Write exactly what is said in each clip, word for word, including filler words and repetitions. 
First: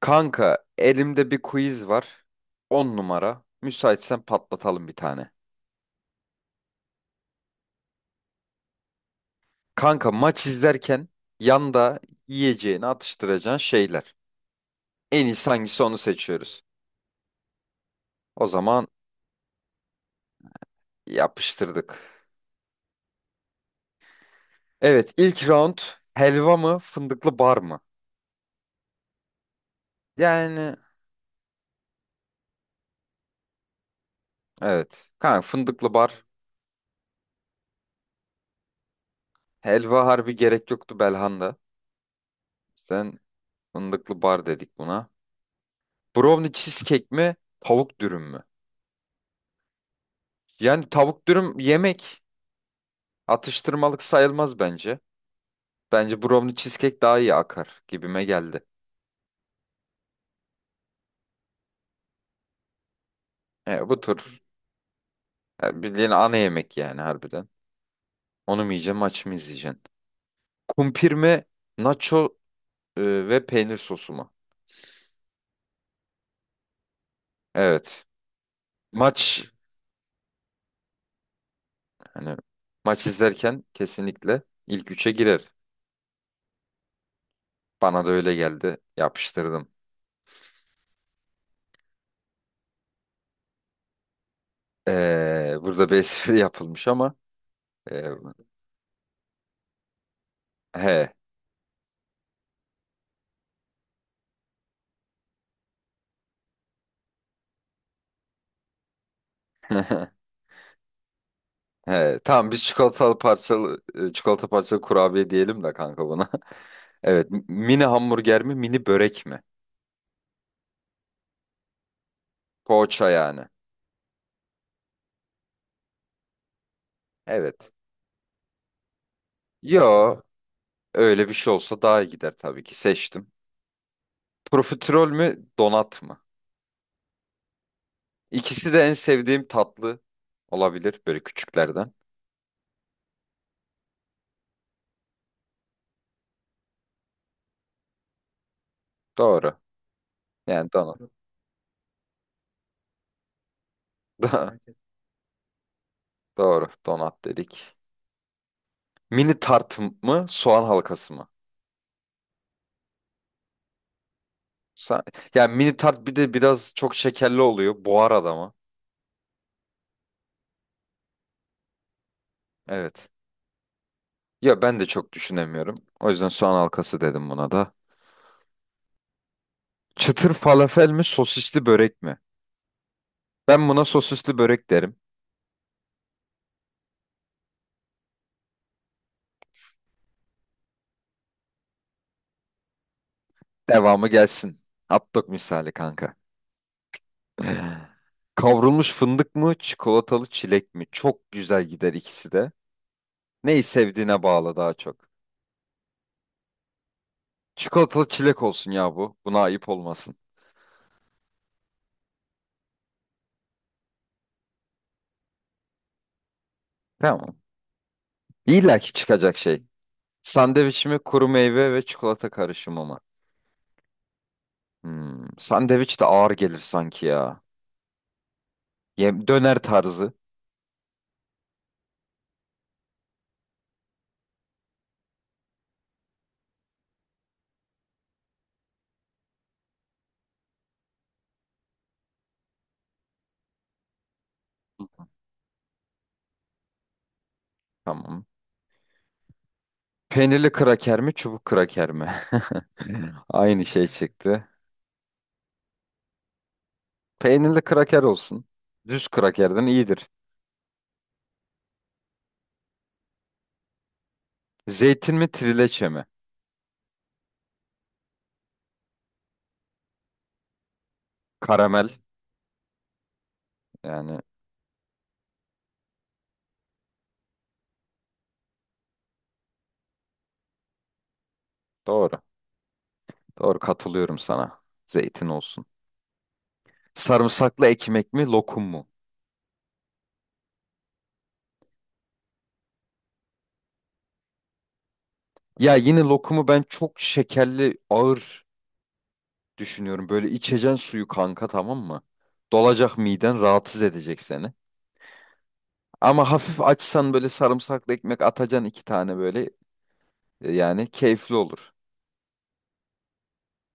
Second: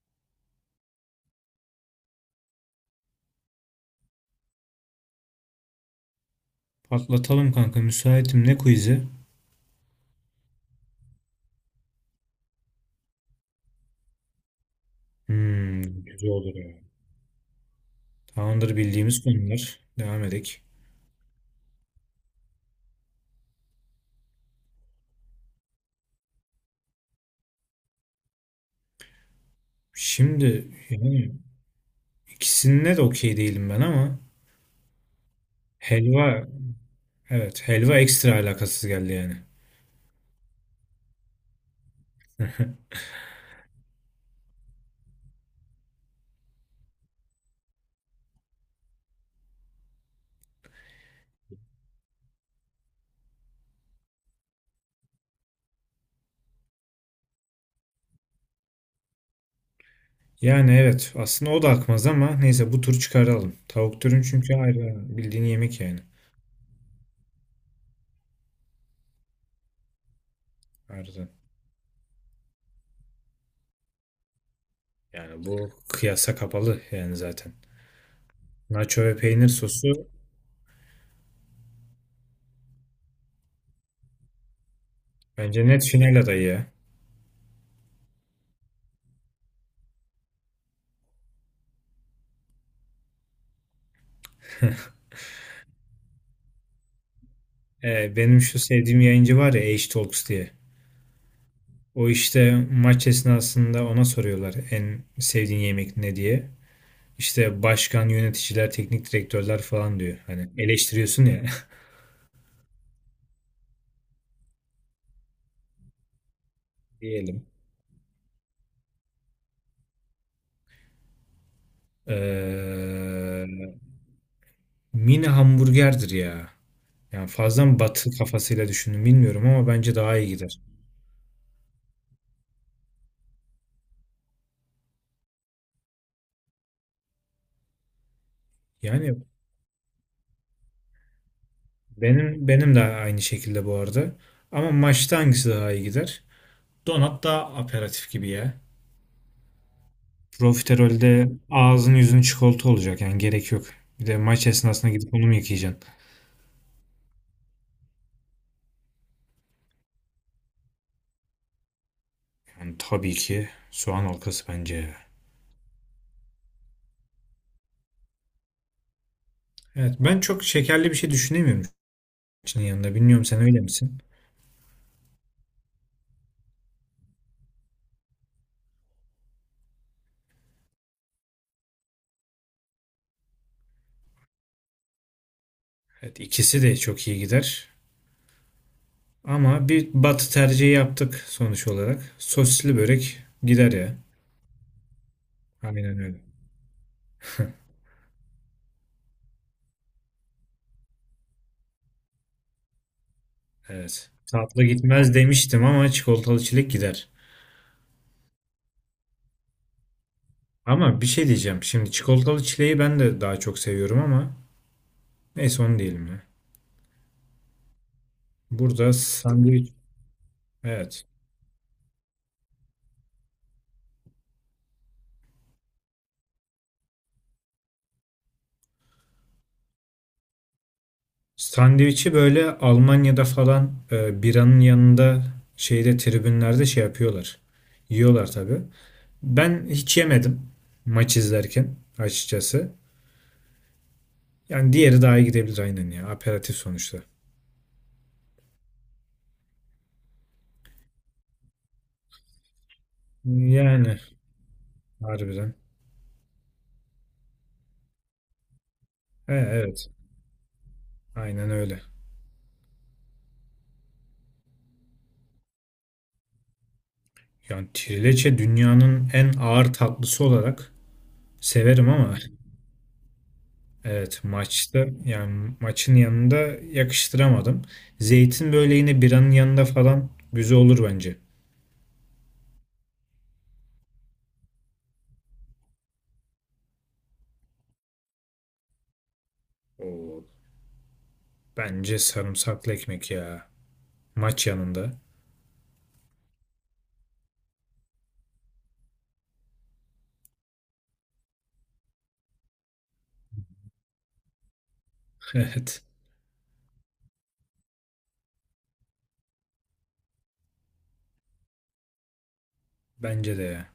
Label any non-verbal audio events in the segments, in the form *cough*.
Kanka elimde bir quiz var. On numara. Müsaitsen patlatalım bir tane. Patlatalım kanka müsaitim ne quiz'i? Kanka maç izlerken yanda yiyeceğini atıştıracağın şeyler. En iyisi hangisi Hmm, onu güzel olur seçiyoruz. ya. O Tamamdır zaman bildiğimiz konular. Devam edek. yapıştırdık. Evet, ilk round, helva mı fındıklı bar mı? Şimdi Yani yani ikisinde de okey değilim ben ama evet. Kanka fındıklı bar. helva evet helva ekstra alakasız geldi yani. Helva harbi gerek yoktu Belhanda. *laughs* Sen fındıklı bar dedik buna. Brownie cheesecake mi tavuk dürüm mü? Yani tavuk dürüm yemek. Atıştırmalık sayılmaz bence. Bence brownie cheesecake daha iyi akar gibime geldi. Yani evet aslında o da akmaz ama neyse bu tur çıkaralım. E, bu Tavuk dürüm tür çünkü ayrı bildiğin yemek e, yani. bildiğin ana yemek yani harbiden. Onu mu yiyeceğim, maç mı izleyeceksin? Kumpir Ayrıca. mi, nacho e, ve peynir sosu mu? Yani bu kıyasa kapalı yani zaten. Evet. Nacho ve Maç, peynir sosu hani, maç izlerken kesinlikle ilk üçe girer. bence net final adayı ya. Bana da öyle geldi. Yapıştırdım. Ee, burada bir *laughs* espri yapılmış ama e, Ee, benim şu sevdiğim yayıncı var ya H-Talks diye. he O işte maç esnasında ona soruyorlar en sevdiğin yemek ne diye. İşte başkan, yöneticiler, teknik direktörler falan diyor. Hani eleştiriyorsun ya *laughs* he tamam, biz çikolatalı parçalı e, çikolata parçalı kurabiye diyelim de kanka buna. *laughs* *laughs* Evet. m- diyelim. Mini hamburger mi? Mini börek mi? Poğaça yani. Ee, mini hamburgerdir ya. Yani fazla Evet. mı batı kafasıyla düşündüm bilmiyorum ama bence daha Yo. iyi gider. Öyle bir şey olsa daha iyi gider tabii ki. Seçtim. Profiterol mü? Donat mı? İkisi de en Yani sevdiğim tatlı olabilir. Böyle küçüklerden. benim benim de aynı şekilde bu arada. Ama maçta hangisi daha iyi gider? Donat daha aperatif gibi ya. Doğru. Yani donat. Profiterolde ağzın yüzün çikolata olacak yani gerek yok. Bir de maç *laughs* esnasında gidip onu mu yıkayacaksın? Doğru. Donat dedik. Mini tart mı? Soğan halkası mı? Yani tabii ki soğan halkası bence. Sa- Yani mini tart bir de biraz çok şekerli oluyor. Boğar adamı. Evet ben çok şekerli bir şey düşünemiyorum için yanında. Evet. Bilmiyorum sen öyle misin? Ya ben de çok düşünemiyorum. O yüzden soğan halkası dedim buna da. Çıtır falafel mi sosisli börek mi? Ben buna sosisli börek derim. Evet ikisi de çok iyi gider. Ama bir batı tercihi yaptık sonuç olarak. Sosisli börek gider ya. Devamı gelsin. Hot dog misali Aynen kanka. öyle. *laughs* Kavrulmuş fındık mı, çikolatalı çilek mi? Çok güzel gider ikisi de. Neyi Evet. sevdiğine bağlı Tatlı daha çok. gitmez demiştim ama çikolatalı çilek gider. Çikolatalı çilek olsun ya bu. Buna ayıp olmasın. Ama bir şey diyeceğim. Şimdi çikolatalı çileği ben de daha çok seviyorum ama neyse onu diyelim ya. Tamam. İlla ki Burada çıkacak şey. sandviç, Sandviç mi, evet. kuru meyve ve çikolata karışımı mı? Hmm, sandviç de ağır gelir sanki ya. Yem döner tarzı. Sandviçi böyle Almanya'da falan e, biranın yanında şeyde tribünlerde şey yapıyorlar. Yiyorlar tabii. Ben hiç yemedim maç izlerken açıkçası. Yani diğeri daha iyi gidebilir aynen ya. Aperatif sonuçta. Tamam. Peynirli kraker mi, çubuk kraker mi? *laughs* Aynı şey Yani çıktı. harbiden. Peynirli kraker olsun. Düz E, krakerden evet. iyidir. Aynen öyle. Zeytin mi, trileçe mi? Yani trileçe dünyanın en ağır tatlısı olarak severim Karamel. ama *laughs* Yani Evet maçta yani maçın yanında yakıştıramadım. Zeytin böyle yine biranın yanında falan güzel olur bence. doğru. Doğru, katılıyorum sana. Zeytin olsun. Sarımsaklı ekmek mi, lokum mu? Oo, bence sarımsaklı ekmek ya. Maç yanında. Ya yine lokumu ben çok şekerli, ağır düşünüyorum. Böyle içeceksin suyu kanka, tamam mı? Dolacak miden, rahatsız edecek seni. *laughs* Evet Ama hafif açsan böyle sarımsaklı ekmek atacaksın iki tane böyle. e, Yani keyifli olur. bence de ya.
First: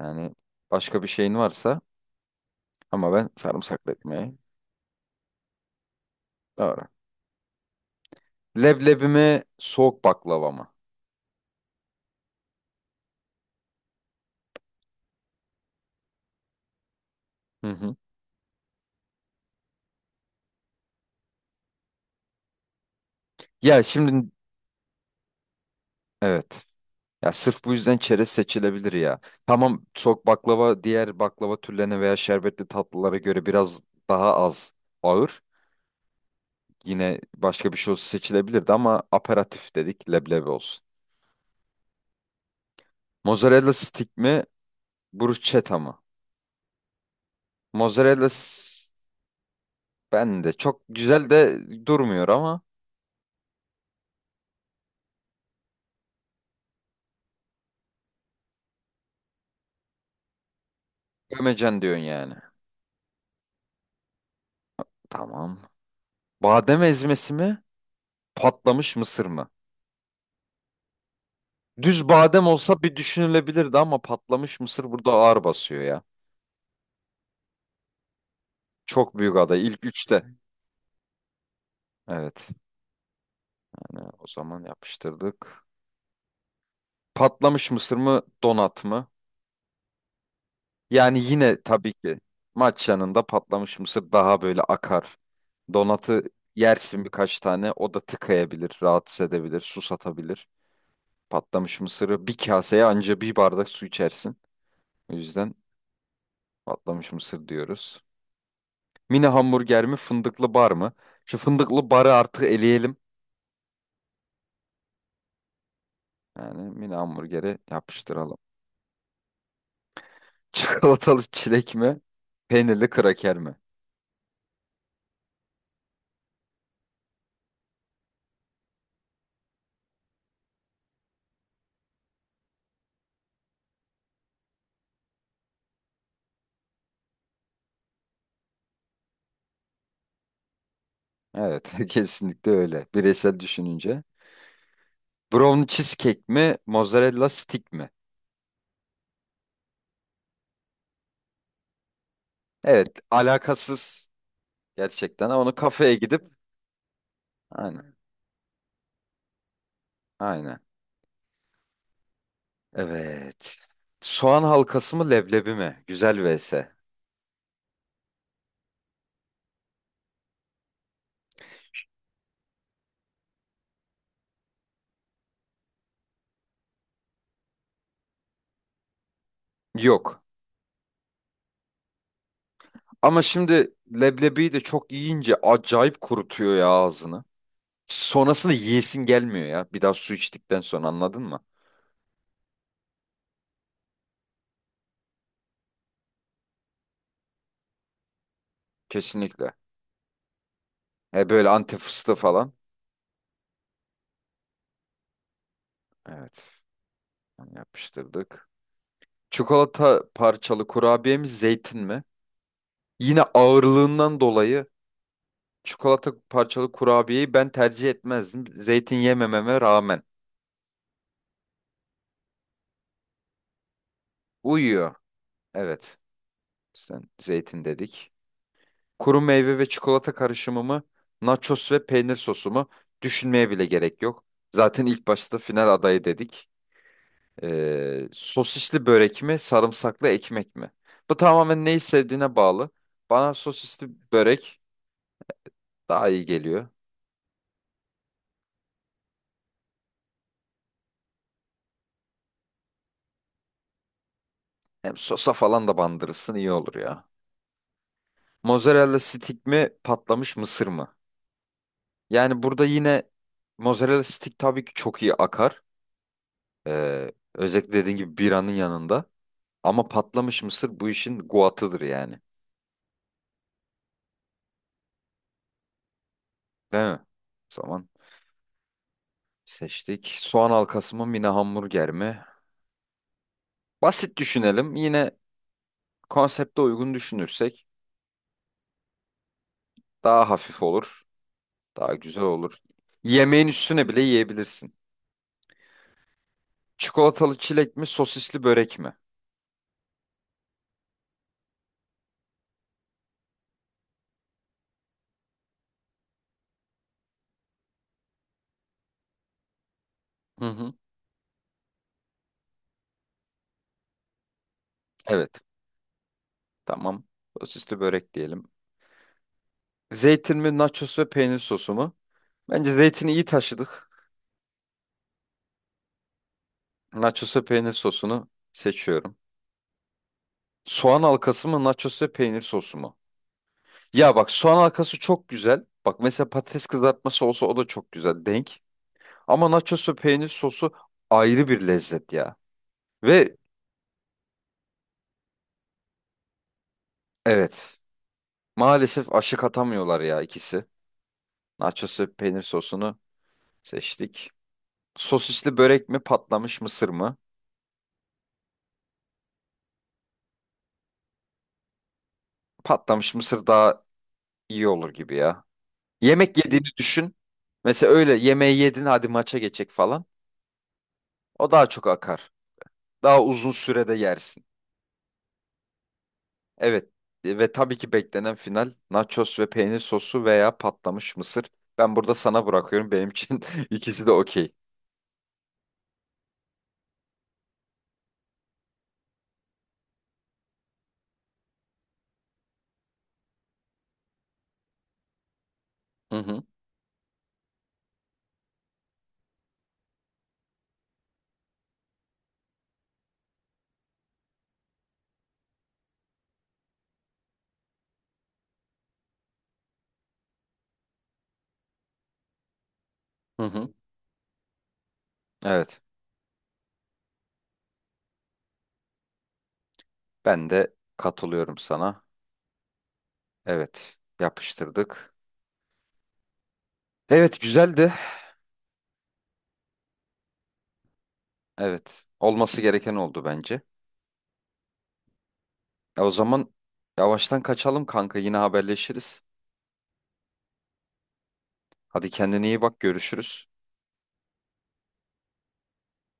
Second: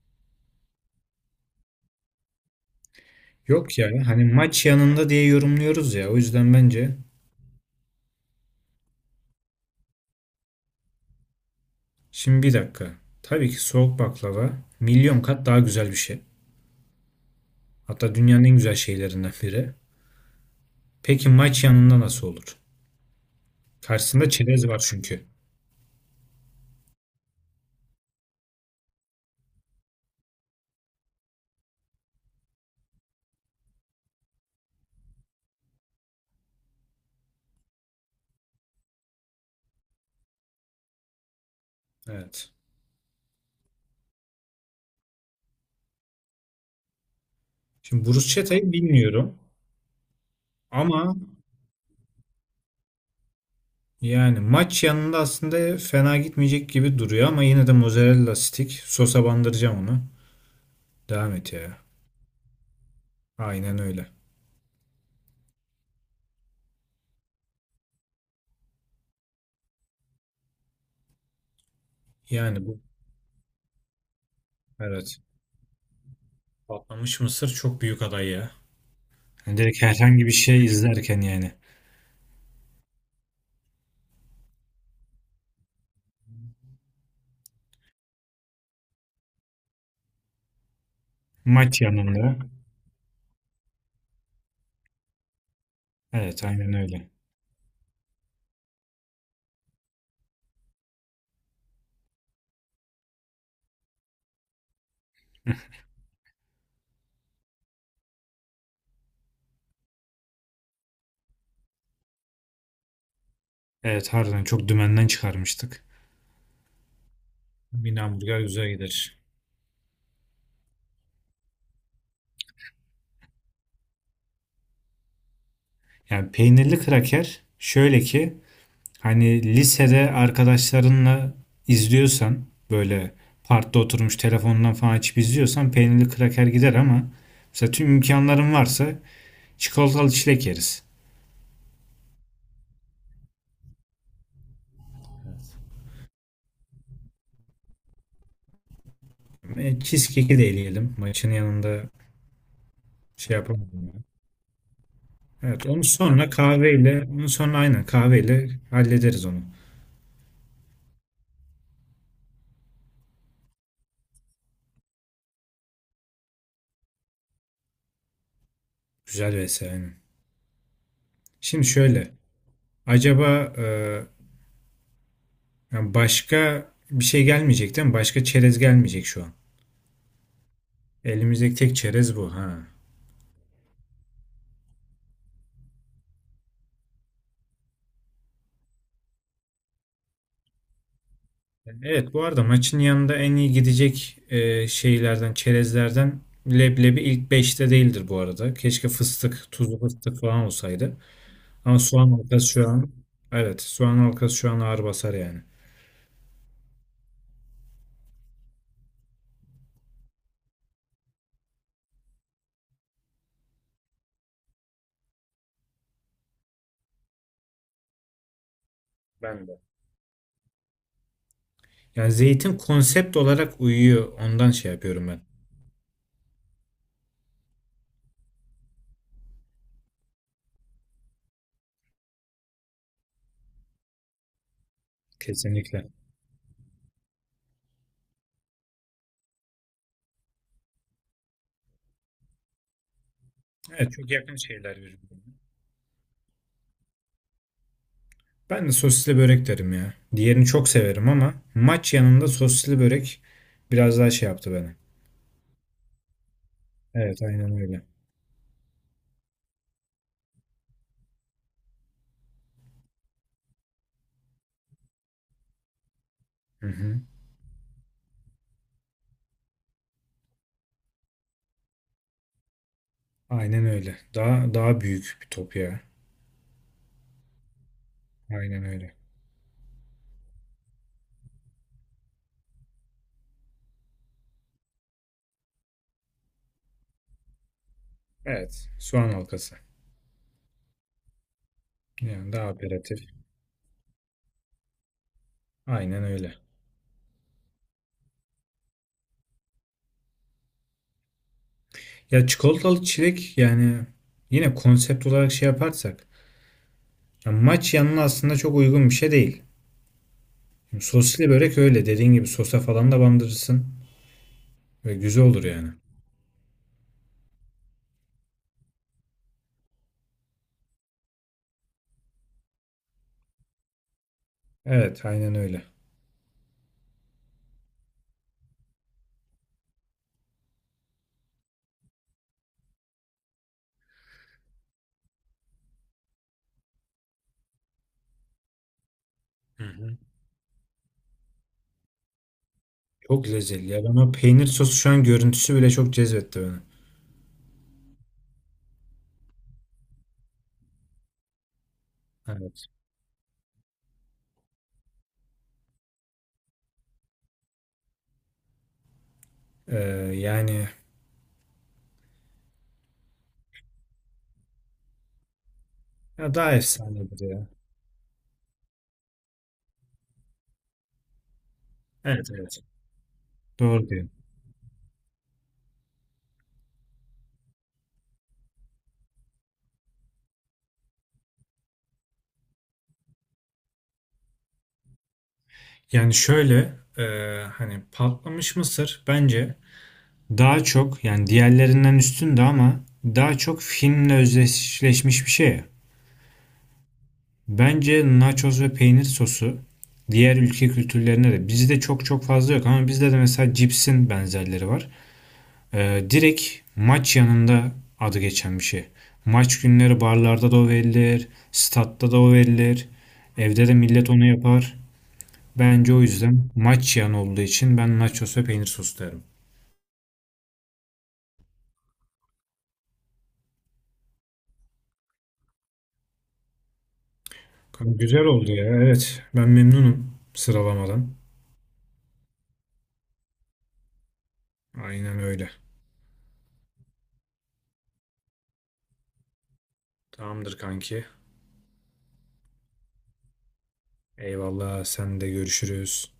Yani başka bir şeyin varsa ama ben Yok ya sarımsaklı hani ekmeği. maç yanında diye yorumluyoruz ya o yüzden Doğru. bence. Leblebi mi soğuk baklava mı? Şimdi bir dakika. Tabii ki soğuk baklava milyon kat daha güzel bir şey. Hı hı. Hatta dünyanın en güzel şeylerinden biri. Peki maç yanında nasıl olur? Ya şimdi Karşısında çerez var çünkü. evet. Ya sırf bu yüzden çerez seçilebilir ya. Tamam, soğuk baklava diğer baklava türlerine veya şerbetli tatlılara göre biraz daha az ağır. Yine başka bir şey olsa seçilebilirdi ama aperatif dedik, leblebi olsun. Evet. Mozzarella stick mi bruschetta mı? Şimdi Mozzarella bruscheta'yı s- bilmiyorum. Ben de çok Ama güzel de durmuyor ama yani maç yanında aslında fena gitmeyecek gibi duruyor ama yine de mozzarella stick sosa bandıracağım onu. Devam et ya. gömecen diyorsun yani. Aynen öyle. Tamam. Badem ezmesi mi? Patlamış mısır mı? Düz badem Yani bu olsa bir düşünülebilirdi ama patlamış mısır burada evet. ağır basıyor ya. Patlamış mısır çok büyük aday ya. Çok büyük Yani aday. direkt İlk üçte. herhangi bir şey izlerken yani. Evet. Hani o zaman yapıştırdık. Patlamış mısır mı? Donat mı? Yani yine Maç tabii ki yanında. maç yanında patlamış mısır daha böyle akar. Donatı Evet aynen yersin öyle. birkaç tane. O da tıkayabilir, rahatsız edebilir, susatabilir. Patlamış mısırı bir kaseye, anca bir bardak su içersin. O yüzden patlamış mısır diyoruz. Mini hamburger mi fındıklı bar mı? Şu fındıklı barı artık eleyelim. Evet harbiden çok dümenden çıkarmıştık. Yani mini hamburgeri Bir yapıştıralım. hamburger güzel gider. *laughs* Çikolatalı çilek mi? Peynirli kraker mi? Yani peynirli kraker şöyle ki hani lisede arkadaşlarınla izliyorsan böyle parkta oturmuş telefondan falan açıp izliyorsan peynirli kraker gider ama mesela tüm imkanların varsa çikolatalı çilek yeriz. Evet, *laughs* kesinlikle öyle. Bireysel düşününce. Brownie cheesecake mi? Mozzarella stick mi? E, cheesecake'i de eleyelim. Maçın yanında Evet, şey yapamadım ya. alakasız gerçekten ama onu Evet onu kafeye sonra gidip kahveyle onu sonra aynen aynen, kahveyle hallederiz onu. aynen. Evet. Soğan halkası mı leblebi mi? Güzel vesaire. Güzel vesaire. Aynen. Şimdi şöyle acaba e, yani başka bir şey gelmeyecek değil mi? Başka çerez gelmeyecek şu an. Yok. Elimizdeki tek çerez bu ha. Ama şimdi leblebiyi de çok yiyince acayip kurutuyor ya ağzını. Sonrasında yiyesin gelmiyor ya. Bir daha su içtikten sonra, anladın mı? Evet bu arada maçın yanında en iyi gidecek e, şeylerden, çerezlerden leblebi ilk beşte değildir bu arada. Keşke fıstık, Kesinlikle. tuzlu fıstık falan olsaydı. E böyle anti Ama soğan fıstığı halkası falan. şu an evet soğan halkası şu an ağır basar yani. Evet. Onu yapıştırdık. Çikolata parçalı kurabiye mi zeytin mi? Yine ağırlığından dolayı çikolata parçalı kurabiyeyi ben tercih etmezdim. Zeytin Ben yemememe de. rağmen. Yani zeytin konsept olarak uyuyor. Ondan şey Uyuyor. yapıyorum ben. Evet. Sen zeytin dedik. Kuru meyve ve çikolata karışımımı, nachos ve peynir sosumu düşünmeye bile gerek yok. Zaten ilk başta final Kesinlikle. adayı dedik. Ee, sosisli börek mi, sarımsaklı ekmek mi? Bu tamamen neyi sevdiğine bağlı. Bana sosisli Evet çok yakın börek şeyler birbirine. daha iyi geliyor. Ben de sosisli börek derim ya. Diğerini çok severim ama maç yanında sosisli börek biraz daha şey yaptı beni. Hem sosa falan da bandırırsın, iyi olur ya. Evet aynen öyle. Mozzarella stick mi, patlamış mısır mı? Yani burada yine mozzarella stick tabii ki çok iyi akar. Hı hı. Ee, özellikle dediğin gibi biranın yanında. Ama patlamış mısır bu işin guatıdır yani. Aynen öyle. Daha daha büyük bir top ya. Değil mi? O zaman Aynen öyle. seçtik. Soğan halkası mı mini hamburger mi? Basit düşünelim. Yine konsepte uygun düşünürsek Evet. Soğan halkası. daha hafif olur. Daha güzel Yani daha olur. operatif. Yemeğin üstüne bile yiyebilirsin. Aynen öyle. Çikolatalı çilek mi sosisli börek mi? Ya çikolatalı çilek yani yine konsept olarak şey yaparsak ya maç yanına aslında çok uygun bir şey değil. Hı hı. Şimdi soslu börek öyle dediğin gibi sosa falan da bandırırsın ve güzel Evet. olur yani. Tamam. Sosisli börek diyelim. Zeytin mi nachos ve peynir sosu mu? Bence zeytini iyi taşıdık. Evet, aynen öyle. Nachos ve peynir sosunu seçiyorum. Soğan halkası mı nachos ve peynir sosu mu? Ya bak, soğan halkası çok güzel. Bak mesela patates kızartması olsa o da çok güzel denk. Ama Hı nachosu hı. peynir sosu ayrı bir lezzet ya. Çok Ve lezzetli ya. Ben o peynir sosu şu an görüntüsü bile çok cezbetti beni. evet, maalesef aşık atamıyorlar ya ikisi. Nachosu peynir Evet. sosunu seçtik. Sosisli börek mi patlamış mısır mı? Ee, yani Patlamış mısır daha iyi olur gibi ya. ya Yemek daha yediğini düşün. efsanedir ya. Mesela öyle yemeği yedin, hadi maça geçecek falan. O daha çok Evet akar. evet. Daha uzun Doğru sürede diyorsun. yersin. Evet, e, ve tabii ki beklenen final, nachos ve peynir sosu veya patlamış mısır. Ben burada sana bırakıyorum. Benim için *laughs* ikisi de okey. Yani şöyle e, hani patlamış mısır bence daha çok yani diğerlerinden üstündü ama daha çok finle özdeşleşmiş bir şey. Hı hı, Bence nachos ve peynir sosu diğer ülke kültürlerine de bizde çok çok fazla yok ama bizde de mesela cipsin benzerleri var. E, direkt maç yanında adı geçen bir şey. Maç günleri barlarda da o verilir, statta da o verilir. hı Evde de hı. millet onu yapar. Evet, Bence o yüzden maç yan olduğu için ben nachos ve peynir sosu derim. ben de katılıyorum sana. Evet, yapıştırdık. Evet, güzeldi. Kanka güzel oldu ya. Evet. Ben memnunum sıralamadan. Evet, olması gereken oldu bence. Aynen öyle. E, o zaman yavaştan kaçalım kanka, yine haberleşiriz. Tamamdır kanki. Hadi kendine iyi bak, görüşürüz. Eyvallah. Sen de görüşürüz.